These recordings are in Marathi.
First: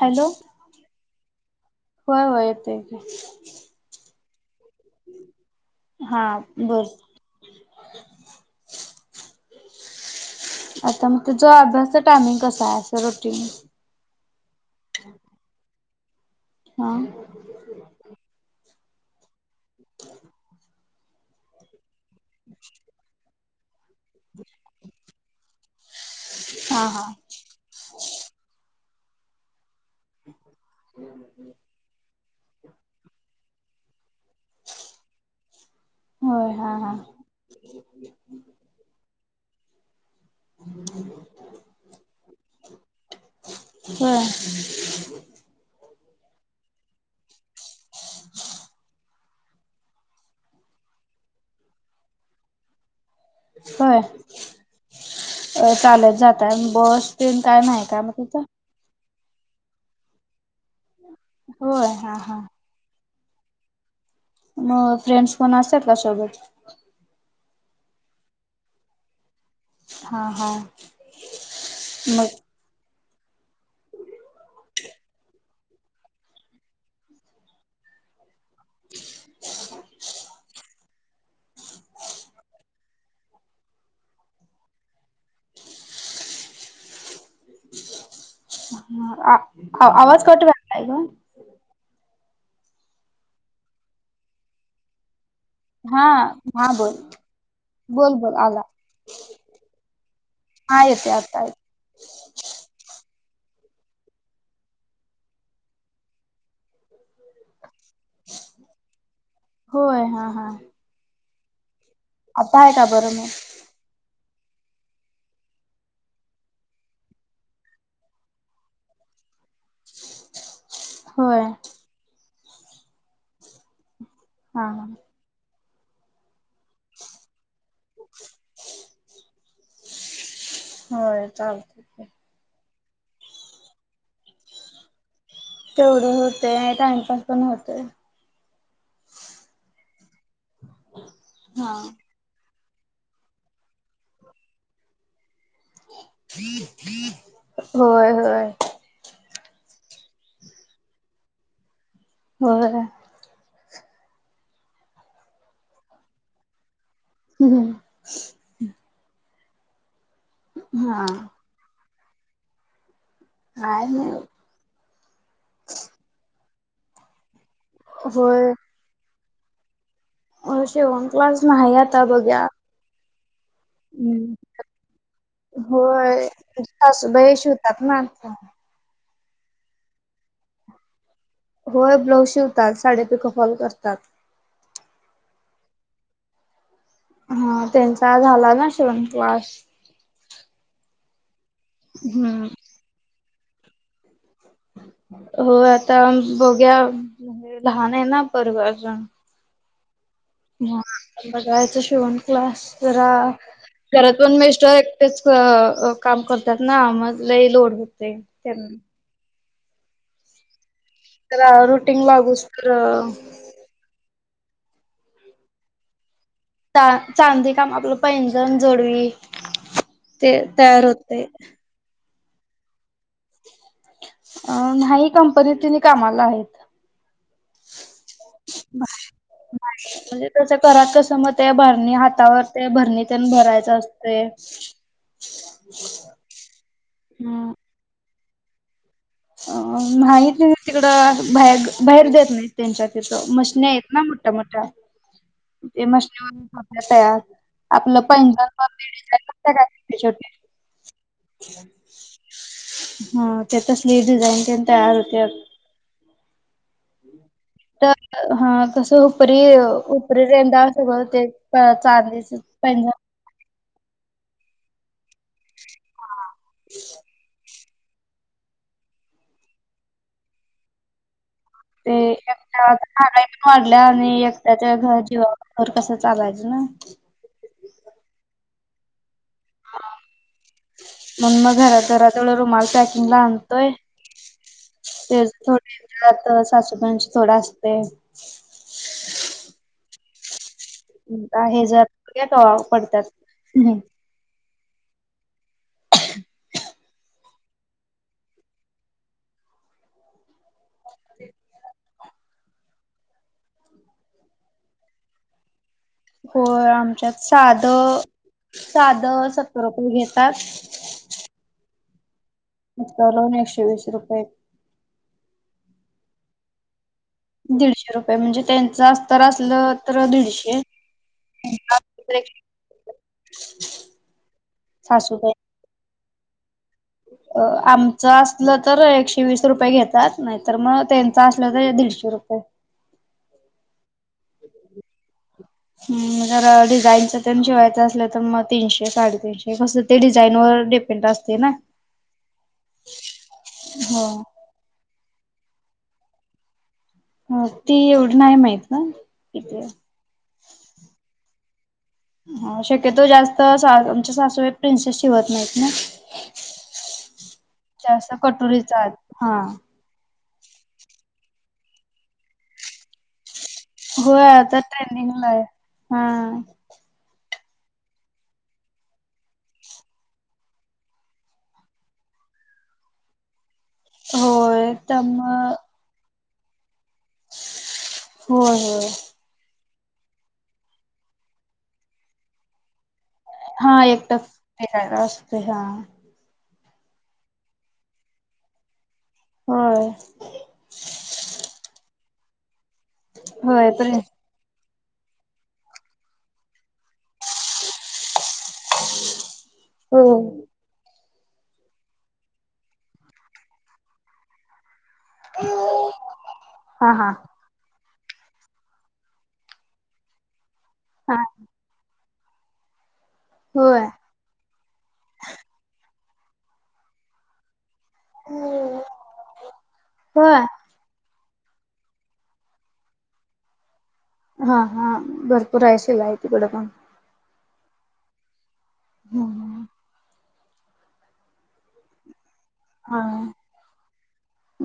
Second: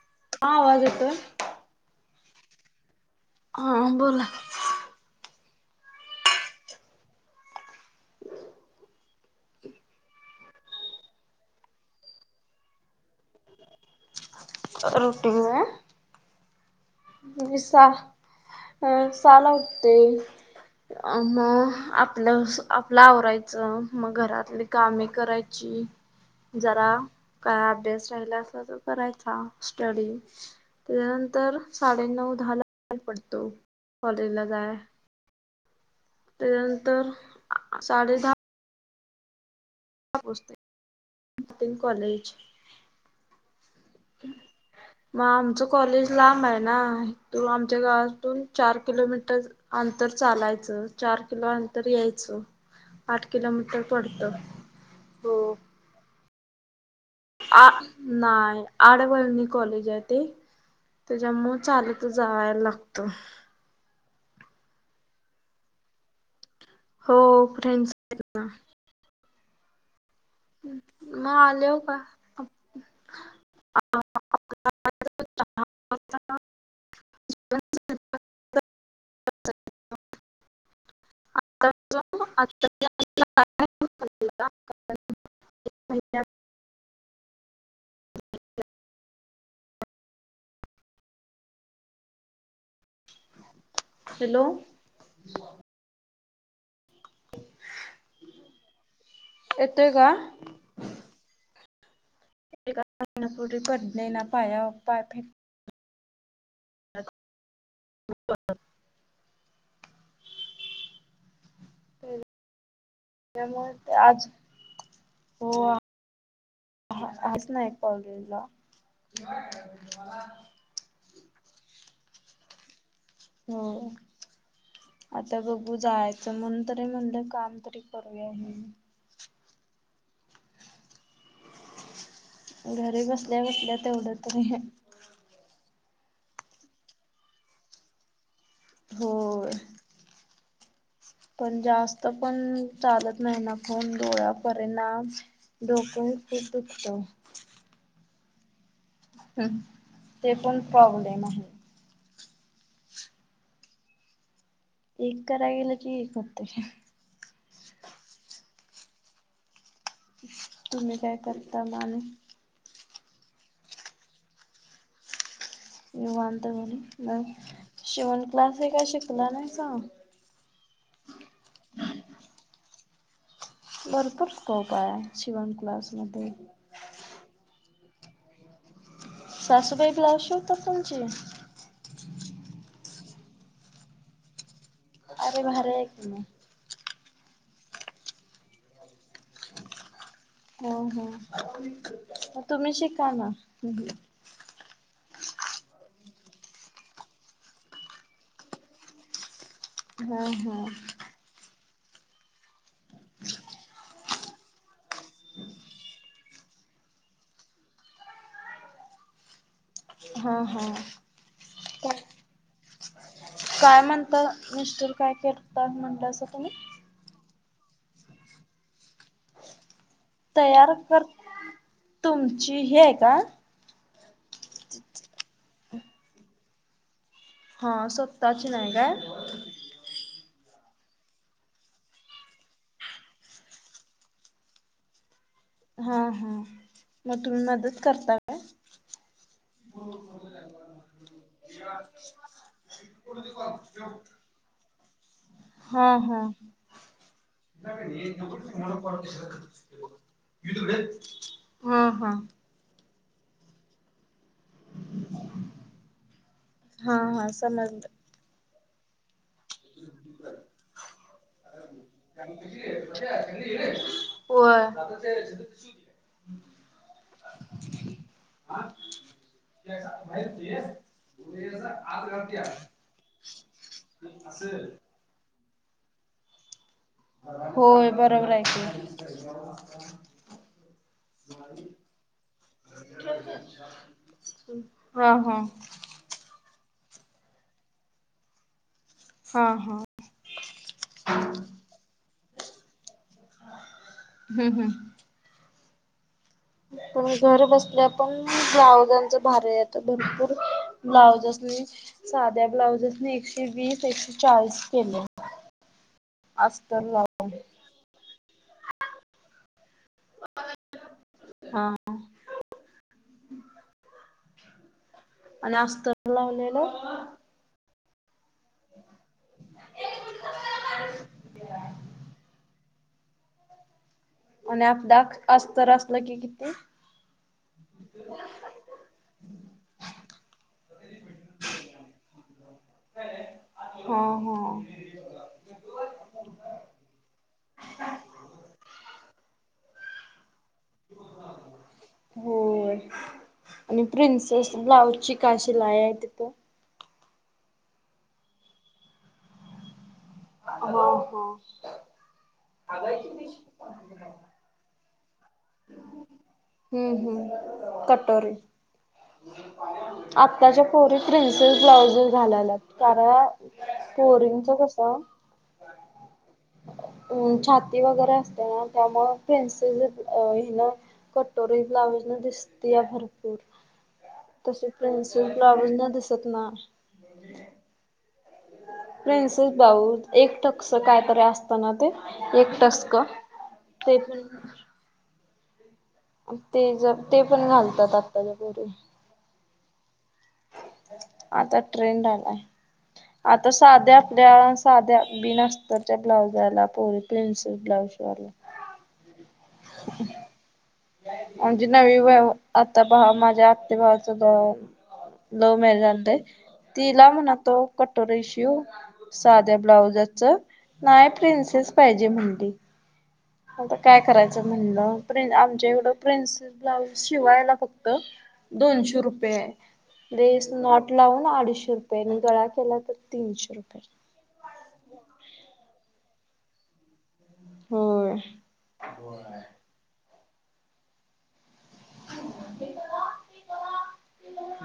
हॅलो हा आवाज येतोय? होय होय येतोय की हा बोला हां बरं आता म तुझ अभ्यास च टायमिंग कस हाय अस रुटीन रुटीन व्हय हां मी सा अं सा ला उठते अ म आपलंसं आपलं आवरायचं मग घरातली कामे करायची हा जरा हा काय आभ्यास ऱ्हायला असला तर करायचा स्टडी तेज्या नंतर साडेनऊ धाला ल पडतो कॉलेज ला जाय होय तेज्या हा हा नंतर साडे धा उसतय तन कॉलेज होय म आमचं कॉलेज लांब हाय ना हितू आमच्या गावातून चार किलोमीटर आंतर चालायचं चार किलो आंतर यायचं आठ किलोमीटर व्हय पडतं. हो अ चालत जाताय आणि बस तेन काय आ नाही काय मग तिथं नाय आडवळणी कॉलेज हाय ते तेज्या मूळ होय हा चालतच हा जाया लागत म फ्रेंड्स कोण असत्यात का त्यासोबत हो फ्रेंड्स त ना हां हां मग आल्यावर मग का क ज म अत त्या झा ली आवाज कट व्हायलाय ग हेलो हां हां बोल बोल बोल आला येतोय का? हां येतय आता आय पे कर नाही ना पुढे पडणे ना पायव पाय फ़ेक होय हा हा तेम आता आहे का बरं मग त्यामुळे आज हो आहे ना एक कॉलेज ला होय होम हा हा आता बघू जायचं म्हण तरी म्हणलं काम तरी सर्वे आहे हो चालत घरी बसल्या बसल्या तेवढं तरी तेवढी होते टाइमपास पण होते हो पण हा. जास्त पण चालत नाही ना खून डोळ्या करेना होय होय ह ते पण प्रॉब्लेम आहे हो एक कराय गेलं की एक होतं हम्म तुम्ही हा काय करता माने का नाही वांत म्हणी मग शिवण होय क्लास हे काय शिकला नाही का अ शेवण क्लास नाही आता बघ्या भरपूर स्कोप आहे शिवन क्लास मध्ये तासभयश होतात ना आ शाासूबाई ब्लावज श तर तणची होय ब्लाऊज शिवतात साडे पिकअपवालच असतात अरे भर आहे क नाही हा त्यांचा झाला ना शवंतवास हो हो हम्म. तुम्ही शिका ना हो आता बघ्या लहान आहे ना परवा अजून हा हा हा बघायच शिवण क्लास जरा घरात पण मेस्टर एकटेच काम करतात ना मज ल लोड होते च हा हा तर रुटीन वागूस तर काय म्हणता मिस्टर काय करता म्हणलं अस तुम्ही चांदी काम आपलं पैंजण जोडवी ते तयार कर होते तुमची हे आहे का. नाही कंपनी तिने कामाला आहेत. हा स्वतःची नाही काय. बा. म्हणजे त्याच घरात कसं मग ते भरणी हातावर ते भरणी त्या भरायच असते. ह. हा हा मग तुम्ही मदत करता. काय? अ माहित नाही तिकडं. बाहे बाहेर देत नाहीत त्यांच्या तिथं मशन आहेत ना मोठ्या मोठ्या. ते मशले वपल्या तयार. आपलं पैंजण छोटे छोटे हम हा. हा त्या तसली डिझाईन प तयार होते. हा हा. समजलं. तर हा कसं. उर उपरे रह सगळ ते चांदी. होर. हा. ह ते. ते एक्यागाई पण वाढल्या आणि एकट्याच्या घर जवा. खर कसं चालायचं ना. होय बरोबर आहेऐक. मण मग घरात घरातवढ रुमाल पॅकिंग ला आणतोय. हा हा. थोात सासूबाईंं थोडं असते. हा हा. हे ज पडतात. हम्म हम्म. ह. पण घर बसल्या पण ब्लाउजांच भारता भरपूर. ब्लाउजेसनी साध्या ब्लाउजेसनी एकशे वीस एकशे चाळीस केले. हो अस्तर आमच्यात लावून साध साध सत्तर रुपये घेतात. हा. म करून एकशे वीस रुपये. आणि अस्तर लावलेलं. दीडश. शे रुपये म्हणजे त्यांचं अस तर असलं तर दीडशे. [unintelligible] आप द सासूबाई असस्त असस्तला क कती. अ आमचं असलं तर एकशे वीस रुपये घेतात नाहीत तर मग त्यांचं असलं तर दीडशे रुपये. होा हो. ह. जर डिझाईनचं ते जिवायच असलं तर मग तीनशे साडेतीीनशे कसं ते डिझाईन वर. पंड असते ना होय हो. ब्लाउज ची काशी लाय आहे तिथं. ह ती एवढी नाही माहित ना कथ. हो हो. हा शक्यतो जास्त आमच्या सासूई प्रिन्सेस शिवत नाही. हम्म हम्म जास्त कटोरी कटोरीचा हा. आत्ताच्या पोरीत प्रिन्सेस ब्लाउजेस घालालात कारण. गोव्या पोरींच तर कसं ट्रेंडिंगला आहे हा. अ छाती वगैरे असते ना त्यामुळे फ्रेंडस अ हिला ना कटोरी ब्लाउज न दिसती या भरपूर तसे होय त्याम प्रिन्सिल ब्लाउज न दिसत हो हो बाऊ एक टक्स कायतरी असतना ते एक टसक हा एक टकस असते हा ते ज ते पण घालतात आत्ताच्यापोरी होय आता ट्रेंड आलाय आता होय साध्या प्रे आपल्या त्या साध्या बी न असतं त्या ब्लाउजाला पोरी पिन्सल ब्लाउज वाला हो [inaudible] म्हणजे नवी व आता भावाच माझ्या आते भावाच लव्ह मॅरेज आणते हा तिला हा म्हणत तो कटोरी शिवू साध्या ब्लाउजाच नाही हा प्रिन्सेस पाहिजे जे म्हणते आता होय काय करायचं म्हणलं प्रिन आमच्या इकडं प्रिन्सेस ब्लाऊज शिवायला फक्त दोनशे रुपये दे होय इस नॉट लावून आडीशे रुपये आणि गळा केला तर तीनशे रुपये हा हा भरपूर आहे शिला आहे तिकडे पण होय हम्म हा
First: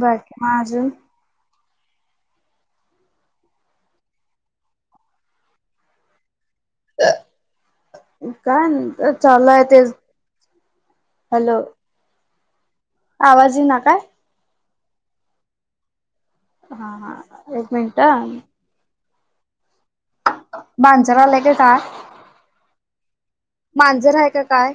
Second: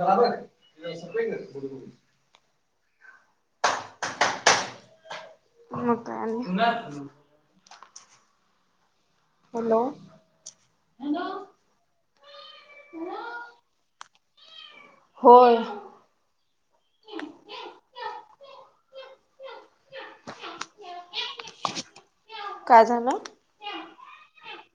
बाकी आजून बुडु मग काय आणि काय आणल हॅलो आवाजी येईना काय? होय हा हा एक एक मिनटं माजर आला का काय? काय झालं मांजर आहे का काय?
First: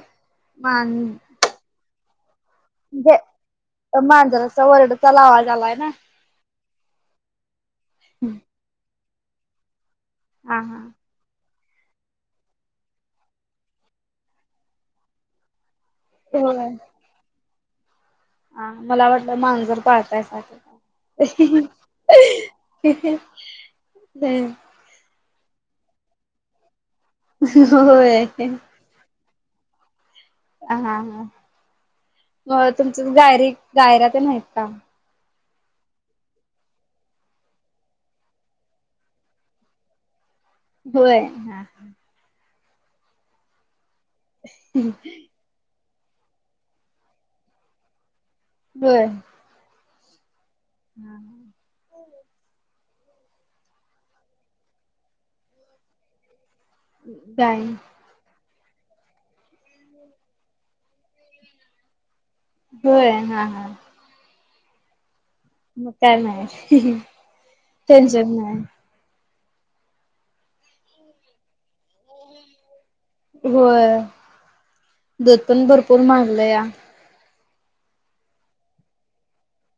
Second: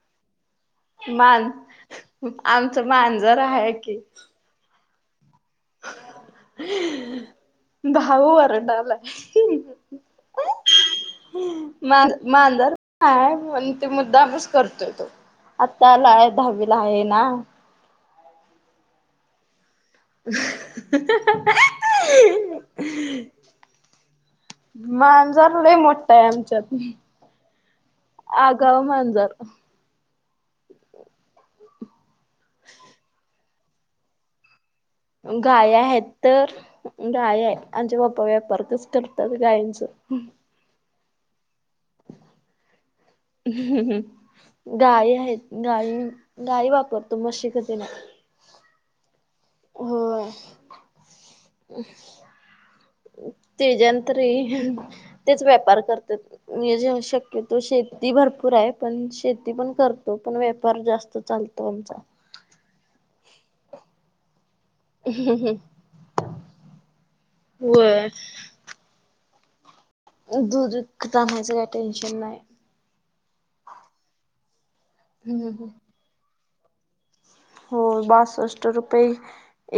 मां म्हणजे माजर आमचं मांजर आहे कि सारखं ओरडत चला वाजलाय ना भाऊ ओरडालाय हा हा मां मांजारय पण ते मुद्दा आपणच करतोय तो आत्ताला आहे दहावीला आहे ना ह मला वाटलं मांजर पाळल हम्म मांजार नाही मोठा आहे आमच्यात होय आगाव मांजार हा हा मग तुमच गायरी गायऱ्या ते आहेत ना गाय आहेत तर गाय आहे आमचे पप्पा व्यापार गायचे होय हा गाय आहेत गाय गाय वापरतो म्हशी नाही होय होय हम्म ह ते जनंतरी तेच व्यापार करत ज शक्यतो गाय श शेती भरपूर आहे पण शेती पण करतो पण व्यापार जास्त चालतो आमचा होय हा हा ह मग काय नाही होय. टेन्शन नाही दूध उता्हायचं का टेनशन नाही होय दत पण हम्म भरपूर मांारलं या हो बासष्ट रुपये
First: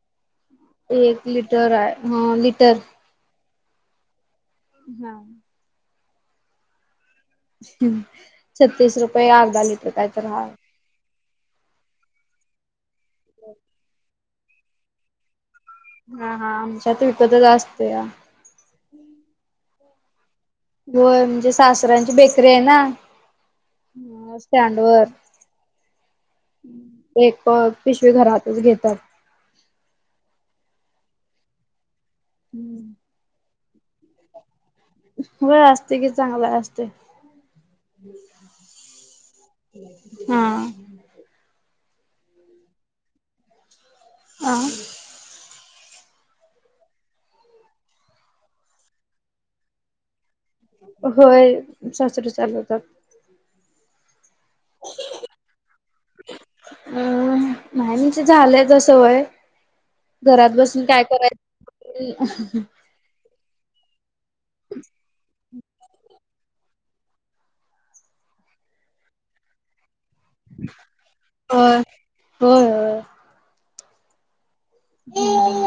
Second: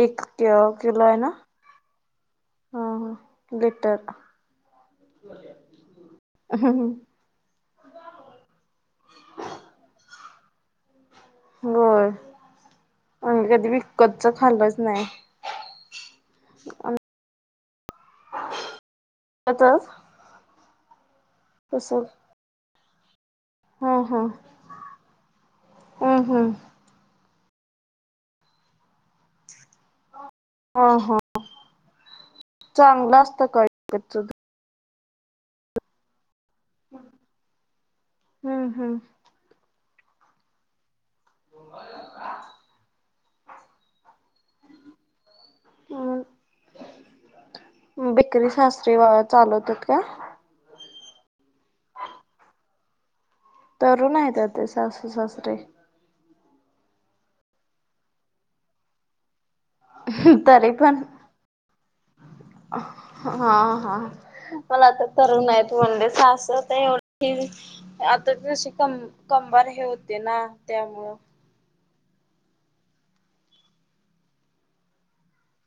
एक क कला आहे एक ना लिटर आहे हा लिटर ह ह गेटर. हम. हा हा. छत्तीस रुपये अर्धा लिटर काय तर हाय. होय, आम्ही कधी विकतचं खाल्लंच नाही. हा हा, आमच्यात विपतच असतया. त्यातच? होय, म्हणजे सासर्‍यांची बेकरी आहे ना. हम्म स्टँड वर. हम्म हम्म एक पिशवी घरातच घेतात. ह ह, हम्म चांगलं असतं का विकतचं दूध? वय असते कि चांगला असते. हम्म हम्म हम्. [inaudible] अं. ह. बेकरी शास्त्री चालवतात काय? होय, सासरे चालवतात. तरुण आहेता ते सासू-सासरे. अं नाही म्हणजे झालंय आता सवय. घरात तरी बसून काय पण करायचं? हा हा, मला आता तरुण आहेत म्हणलेच असं तर एवढी आता जशी कम कंबार हे होते ना त्यामुळं. होय, होय होय. हम्.